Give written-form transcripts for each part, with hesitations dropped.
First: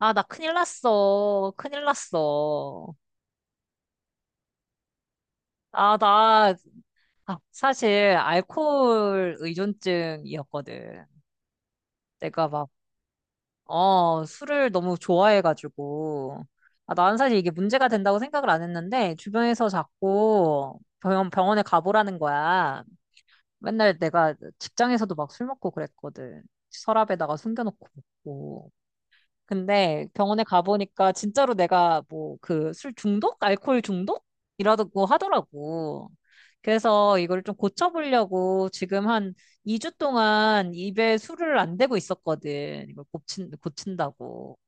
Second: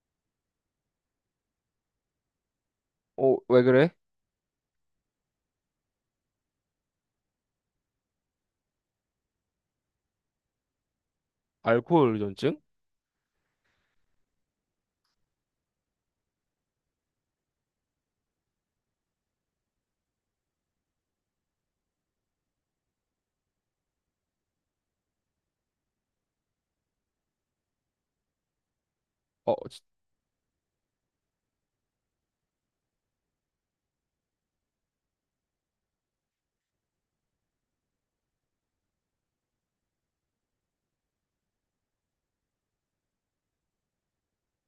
아, 나 큰일 났어. 큰일 났어. 어, 왜 그래? 아, 나, 아, 사실, 알코올 의존증이었거든. 알코올 내가 의존증? 막, 술을 너무 좋아해가지고. 아, 난 사실 이게 문제가 된다고 생각을 안 했는데, 주변에서 자꾸 병원에 가보라는 거야. 맨날 내가 직장에서도 막 술 먹고 그랬거든. 서랍에다가 숨겨놓고 먹고. 어, 지- 근데 병원에 가보니까 진짜로 내가 뭐 그 술 중독? 알코올 중독? 이라고 하더라고. 그래서 이걸 좀 고쳐보려고 지금 한 2주 동안 입에 술을 안 대고 있었거든. 이걸 고친다고.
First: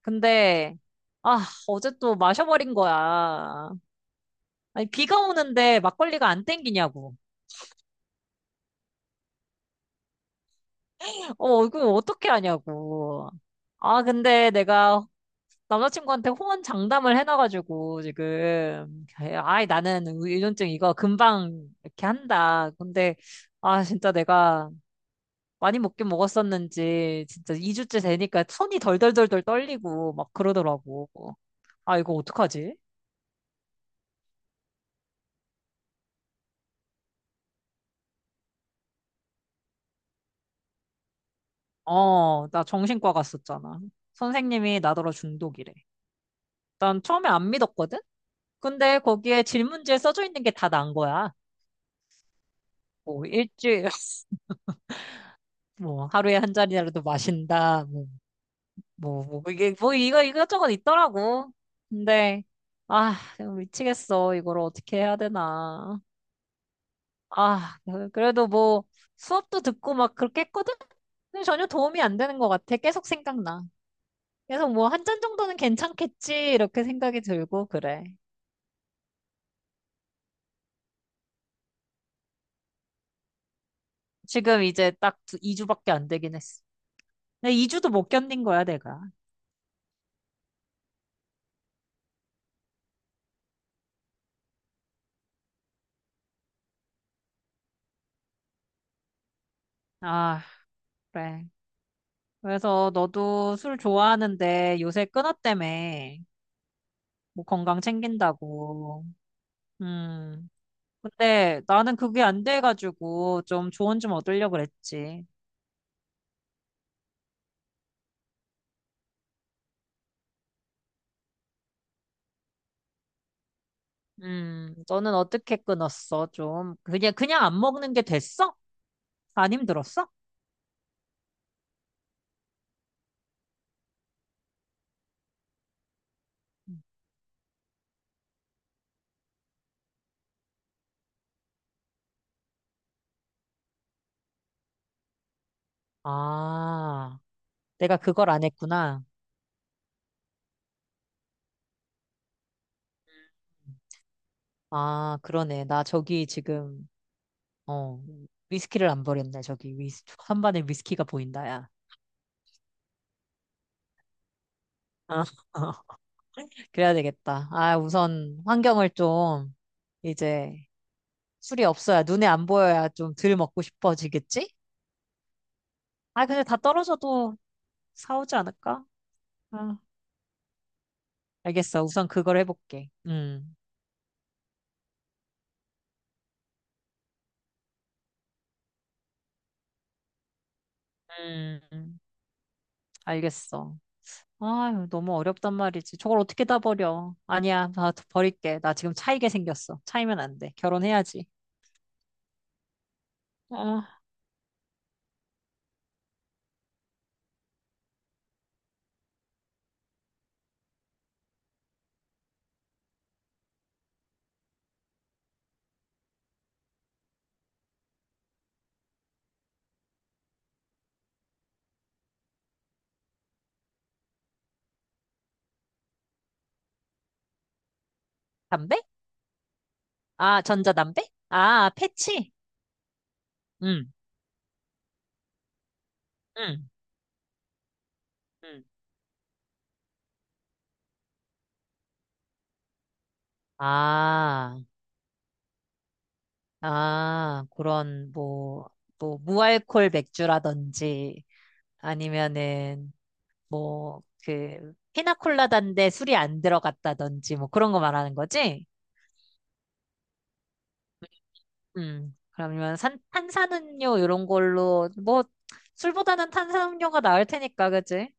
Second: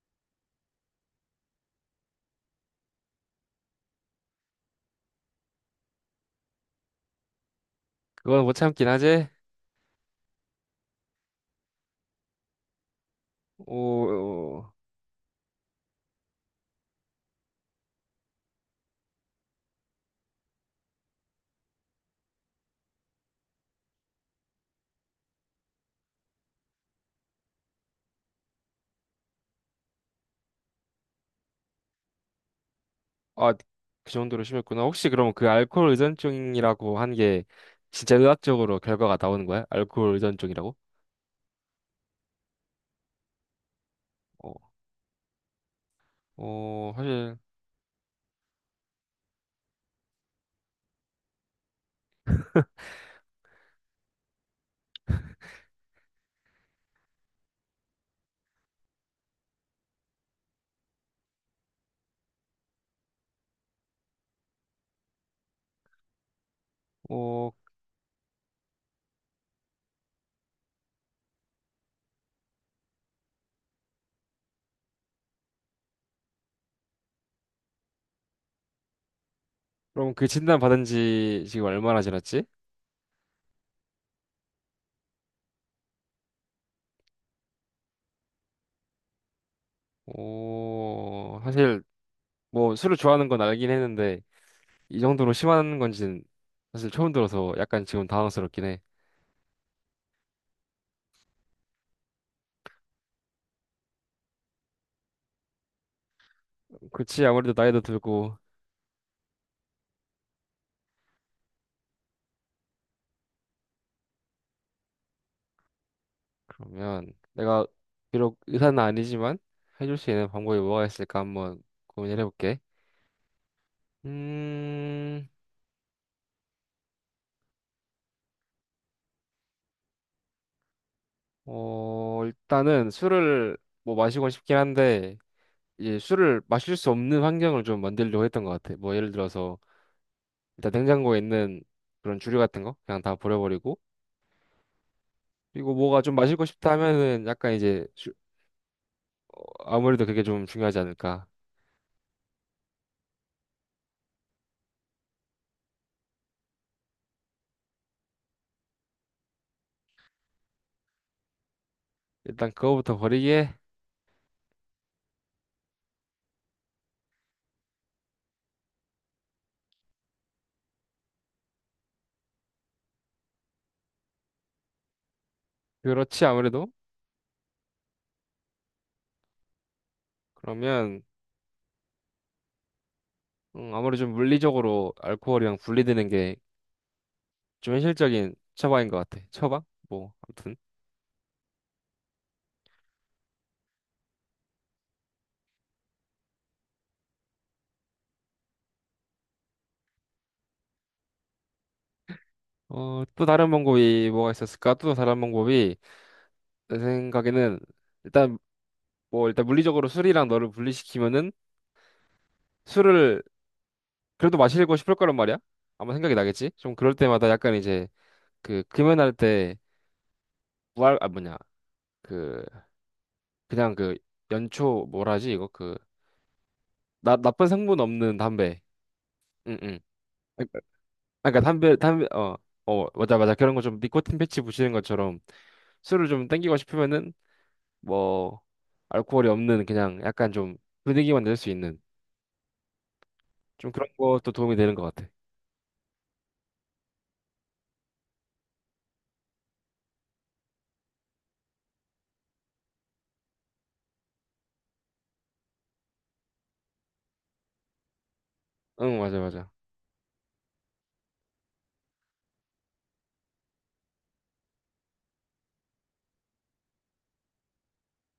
근데, 아, 어제 또 마셔버린 거야. 아니, 비가 오는데 막걸리가 안 땡기냐고. 그건 못 참긴 하지? 어, 이거 어떻게 하냐고. 오, 아, 근데 어, 내가 남자친구한테 호언 장담을 해놔가지고 지금 아이 나는 의존증 이거 금방 이렇게 한다. 근데 아 진짜 내가 많이 먹긴 먹었었는지 진짜 2주째 되니까 손이 덜덜덜덜 떨리고 막 그러더라고. 아 이거 어떡하지? 아, 그 정도로 심했구나. 혹시 그럼 그 알코올 의존증이라고 한 게 진짜 의학적으로 결과가 나오는 거야? 알코올 의존증이라고? 어, 나 정신과 갔었잖아. 어, 선생님이 나더러 중독이래. 어, 난 처음에 사실, 안 믿었거든? 근데 거기에 질문지에 써져 있는 게 다 난 거야. 뭐 일주일 뭐 하루에 한 잔이라도 마신다. 뭐 뭐, 뭐, 이게, 뭐, 이거, 이것저것 있더라고. 근데, 아, 미치겠어. 이걸 어떻게 해야 되나. 어, 아, 그- 래도 뭐, 수업도 듣고 막 그렇게 했거든? 근데 전혀 도움이 안 되는 것 같아. 계속 생각나. 계속 뭐, 한 잔 정도는 괜찮겠지. 이렇게 생각이 들고, 그래. 그럼 그 진단 받은 지 지금 얼마나 지났지? 지금 이제 딱 2주밖에 안 되긴 했어. 근데 2주도 못 견딘 거야, 내가. 어, 사실, 뭐, 술을 좋아하는 건 알긴 했는데, 이 정도로 심한 건지는 사실 처음 들어서 약간 지금 당황스럽긴 해. 아, 그래. 그래서 너도 술 좋아하는데 요새 끊었다며. 그치, 뭐 아무래도 나이도 건강 들고, 챙긴다고. 음. 근데 나는 그게 안 돼가지고 좀 조언 좀 얻으려고 그랬지. 그러면 내가 비록 의사는 아니지만 해줄 수 있는 방법이 뭐가 있을까 한번 고민을 해볼게. 너는 음, 어떻게 끊었어? 좀 그냥 안 먹는 게 됐어? 안 힘들었어? 어, 일단은 술을 뭐 마시고 싶긴 한데 이제 술을 마실 수 없는 환경을 좀 만들려고 했던 것 같아. 뭐 예를 들어서 일단 냉장고에 있는 그런 주류 같은 거 그냥 다 버려버리고 그리고 뭐가 좀 마시고 싶다 아, 하면은 내가 그걸 안 했구나. 아무래도 그게 좀 중요하지 않을까. 아, 그러네. 나 저기 지금 어 위스키를 안 버렸네. 저기 위스 한반에 위스키가 보인다, 야. 일단 그거부터 버리기에. 아, 그래야 되겠다. 아, 우선 환경을 좀 이제 술이 없어야 눈에 안 보여야 좀 덜 먹고 싶어지겠지? 그렇지 아, 근데 다 아무래도. 떨어져도 사오지 않을까? 아, 그러면 알겠어. 우선 그걸 해볼게. 아무리 좀 물리적으로 알코올이랑 분리되는 게 좀 현실적인 처방인 것 같아. 처방? 뭐, 아무튼. 음, 알겠어. 아유, 너무 어렵단 말이지. 저걸 어떻게 다 버려? 아니야, 나 버릴게. 나 지금 차이게 생겼어. 차이면 안 돼. 결혼해야지. 어, 또 다른 아, 방법이 뭐가 있었을까? 또 다른 방법이, 내 생각에는, 일단, 뭐, 일단 물리적으로 술이랑 너를 분리시키면은 술을 그래도 마시고 싶을 거란 말이야? 아마 생각이 나겠지? 좀 그럴 때마다 약간 이제, 그, 금연할 때, 무알, 아, 뭐냐, 그, 그냥 그, 연초, 뭐라 하지, 나쁜 성분 없는 담배. 담배? 응, 응. 아, 전자담배? 아, 그러니까 아, 담배 패치? 어, 어 맞아 맞아 그런 거 좀 음, 니코틴 패치 붙이는 것처럼 술을 좀 땡기고 음, 싶으면은 뭐 음. 알코올이 없는 그냥 약간 좀 분위기만 낼 수 있는 좀 그런 것도 도움이 아, 되는 것 같아. 아, 그런, 뭐, 무알콜 맥주라든지, 아니면은 뭐 그 피나콜라다인데 술이 안 들어갔다든지 뭐 그런 거 말하는 거지? 응 맞아 맞아. 음. 그러면 탄산음료 이런 걸로 뭐 술보다는 탄산음료가 나을 테니까 그지?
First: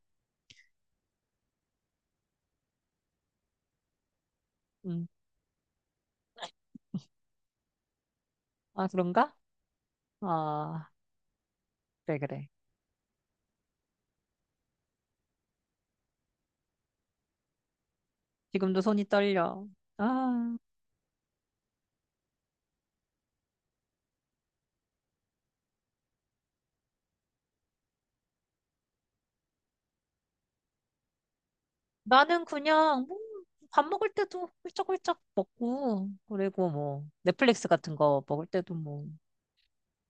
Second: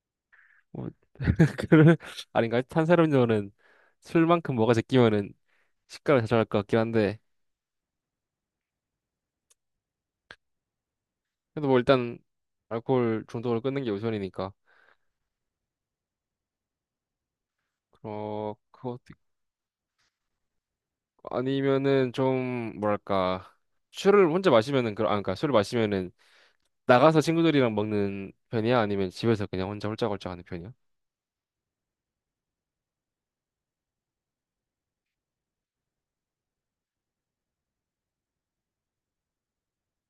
뭐 그런. 아닌가? 탄산음료는 술만큼 뭐가 음. 제끼면은 식감을 좌절할 것 같긴 한데 아 그런가? 아 그래도 뭐 일단 그래 그래. 알코올 중독을 끊는 게 우선이니까 어 지금도 그거 손이 떨려. 아 아니면은 좀 뭐랄까 술을 혼자 마시면은 그아 그러니까 술을 마시면은 나가서 친구들이랑 먹는 편이야? 아니면 집에서 그냥 혼자 홀짝홀짝 하는 편이야? 나는 그냥 뭐 밥 먹을 때도 훌쩍훌쩍 먹고 그리고 뭐 넷플릭스 같은 거 먹을 때도 뭐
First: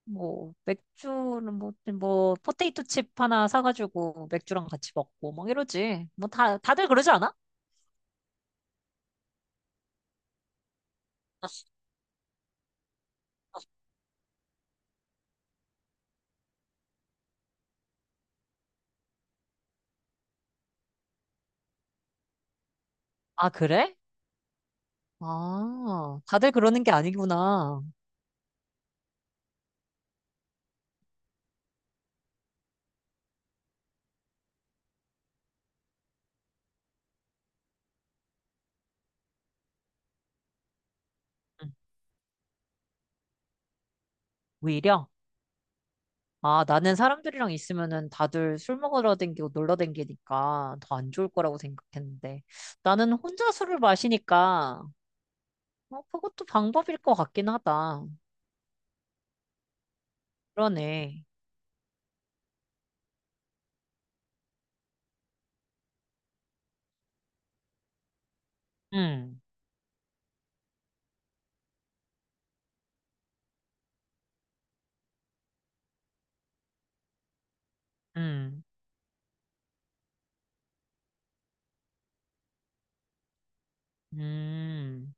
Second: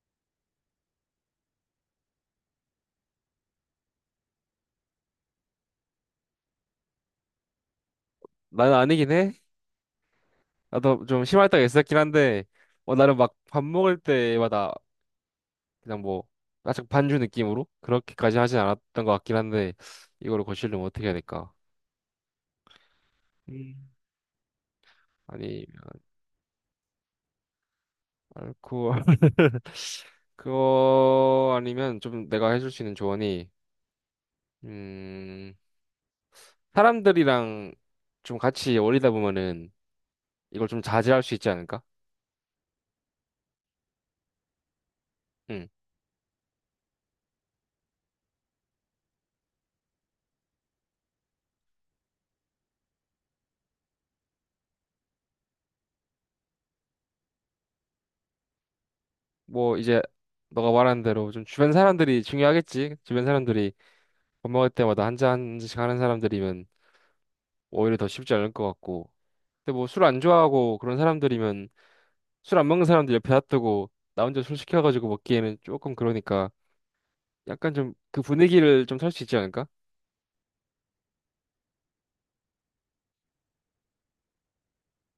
뭐 맥주는 뭐, 뭐 포테이토 칩 하나 사가지고 맥주랑 같이 먹고 막 이러지. 뭐 다들 그러지 않아? 나는 아니긴 해. 나도 좀 심할 때가 있었긴 한데, 어, 나는 막 밥 먹을 때마다 그냥 뭐, 아짝 반주 느낌으로? 그렇게까지 하진 않았던 것 같긴 한데, 이거를 고치려면 어떻게 해야 될까? 아, 음. 그래? 아니면, 아, 다들 그러는 게 아니구나. 알코올, 그거 아니면 좀 내가 해줄 수 있는 조언이, 음, 사람들이랑 좀 같이 어울리다 보면은 이걸 좀 자제할 수 있지 응. 않을까? 오히려? 응. 아, 나는 사람들이랑 있으면은 다들 술 먹으러 댕기고 놀러 댕기니까 더 안 좋을 거라고 생각했는데 나는 혼자 술을 마시니까 어, 그것도 방법일 것 같긴 하다. 뭐 이제 너가 말한 그러네. 대로 좀 주변 사람들이 중요하겠지. 주변 사람들이 밥 먹을 때마다 한 잔 한 잔씩 하는 사람들이면 오히려 더 쉽지 않을 것 같고. 응, 근데 뭐 술 안 좋아하고 그런 사람들이면 술 안 먹는 사람들 옆에 놔두고 나 혼자 술 시켜가지고 먹기에는 조금 그러니까 약간 좀 그 응, 분위기를 좀 살 수 있지 않을까? 음.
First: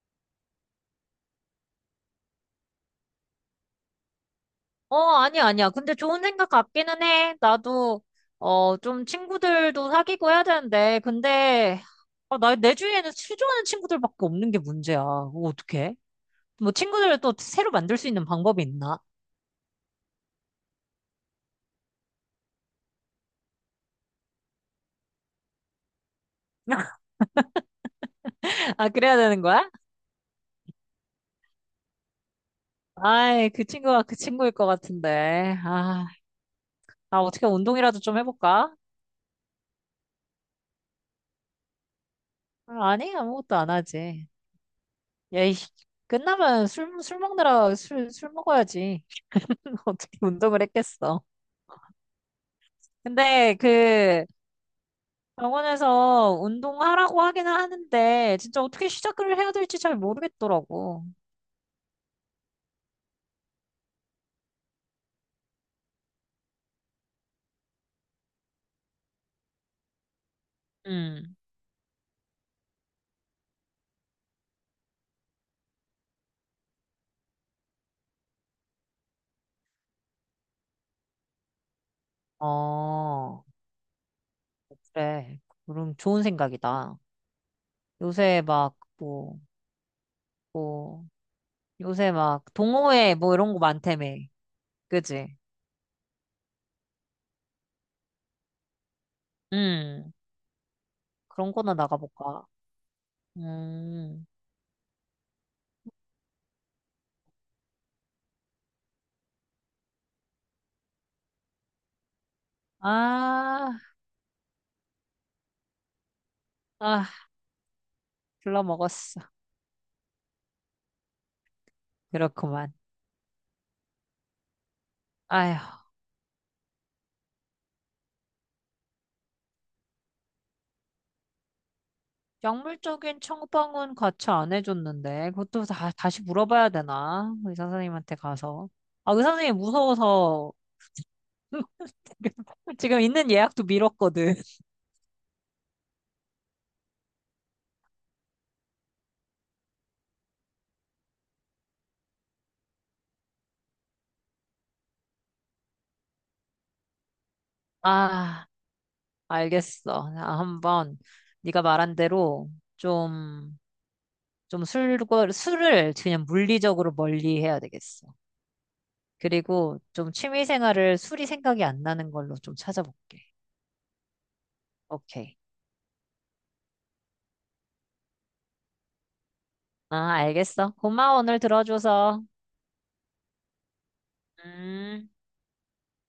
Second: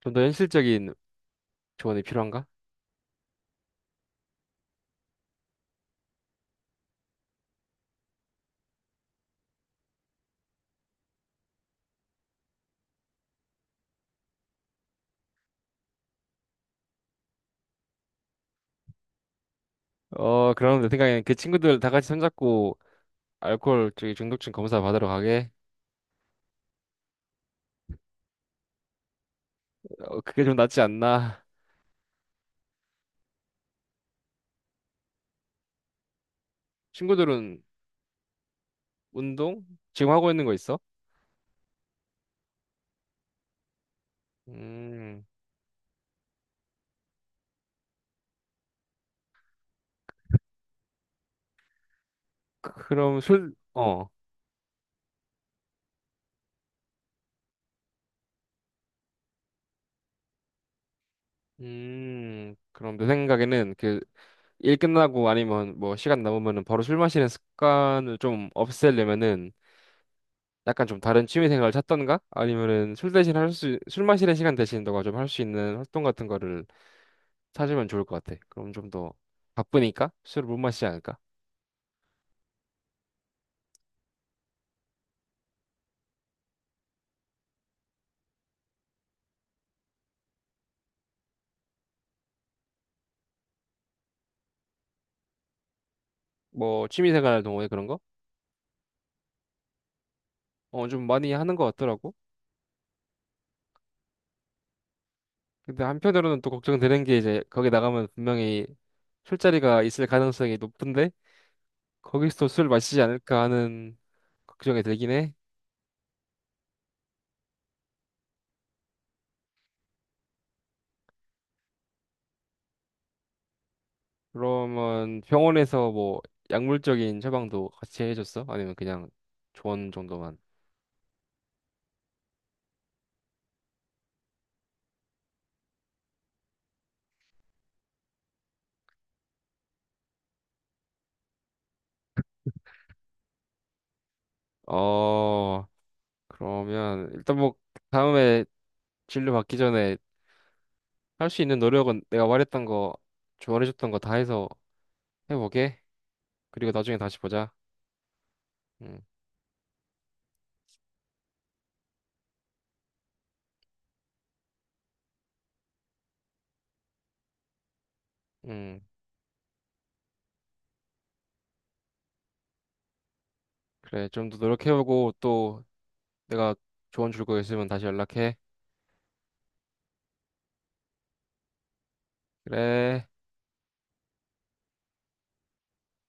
좀 더 현실적인 조언이 필요한가? 어, 아니야, 아니야. 근데 좋은 생각 같기는 해. 나도, 좀 친구들도 사귀고 해야 되는데. 근데, 아, 나, 내 주위에는 수조하는 친구들밖에 없는 게 문제야. 그거 어떡해? 뭐, 친구들을 또 새로 만들 수 있는 방법이 있나? 어, 그럼 내 생각엔 그 친구들 다 같이 손잡고 알코올 저기 중독증 검사 받으러 가게. 아, 그래야 되는 거야? 어, 그게 좀 낫지 않나? 아이, 그 친구가 그 친구일 것 같은데. 아, 아, 어떻게 친구들은. 운동이라도 좀 해볼까? 운동 지금 하고 있는 거 있어? 아, 아니, 아무것도 안 하지. 음, 야, 이, 끝나면 술 먹느라 술 먹어야지. 어떻게 운동을 했겠어. 그럼 술, 근데 어, 그, 병원에서 운동하라고 하긴 하는데, 진짜 어떻게 시작을 해야 될지 잘 모르겠더라고. 그럼 내 생각에는 그 일 끝나고 아니면 뭐 시간 남으면은 바로 술 마시는 습관을 좀 없애려면은 약간 좀 다른 음. 취미 생활을 찾던가 아니면은 술 마시는 시간 대신 너가 좀 할 수 있는 활동 같은 거를 찾으면 좋을 것 같아. 그럼 좀 더 바쁘니까 술을 못 마시지 않을까? 어, 그래. 그럼 좋은 생각이다. 요새 막, 뭐, 뭐, 요새 막, 동호회 뭐 이런 거 많다며. 그지? 뭐 취미 생활 동호회 그런 거? 음. 어, 좀 많이 그런 하는 것 거나 같더라고. 나가볼까. 음. 근데 한편으로는 또 걱정되는 게 이제 거기 나가면 분명히 술자리가 있을 가능성이 높은데 거기서 술 마시지 않을까 아, 하는 걱정이 들긴 해. 아, 글러먹었어. 그렇구만. 그러면 병원에서 아휴. 뭐 약물적인 처방도 같이 해줬어? 아니면 그냥 조언 정도만? 약물적인 처방은 같이 안 해줬는데, 그것도 다시 물어봐야 되나? 의사 선생님한테 가서. 아, 의사 선생님 무서워서 지금 있는 예약도 미뤘거든. 어, 그러면 일단 뭐 다음에 진료 받기 전에 할 수 있는 노력은 내가 말했던 거, 조언해줬던 거 다 해서 해보게. 그리고 나중에 다시 보자. 아, 응, 알겠어. 아, 한번 네가 말한 대로 좀, 좀 술을 그냥 물리적으로 멀리 해야 되겠어. 응. 그리고 좀 취미 생활을 술이 생각이 안 나는 걸로 좀 찾아볼게. 그래, 좀 더 노력해보고 오케이. 또 내가 조언 줄 거 있으면 다시 연락해. 아, 알겠어. 고마워, 오늘 들어줘서. 그래. 음.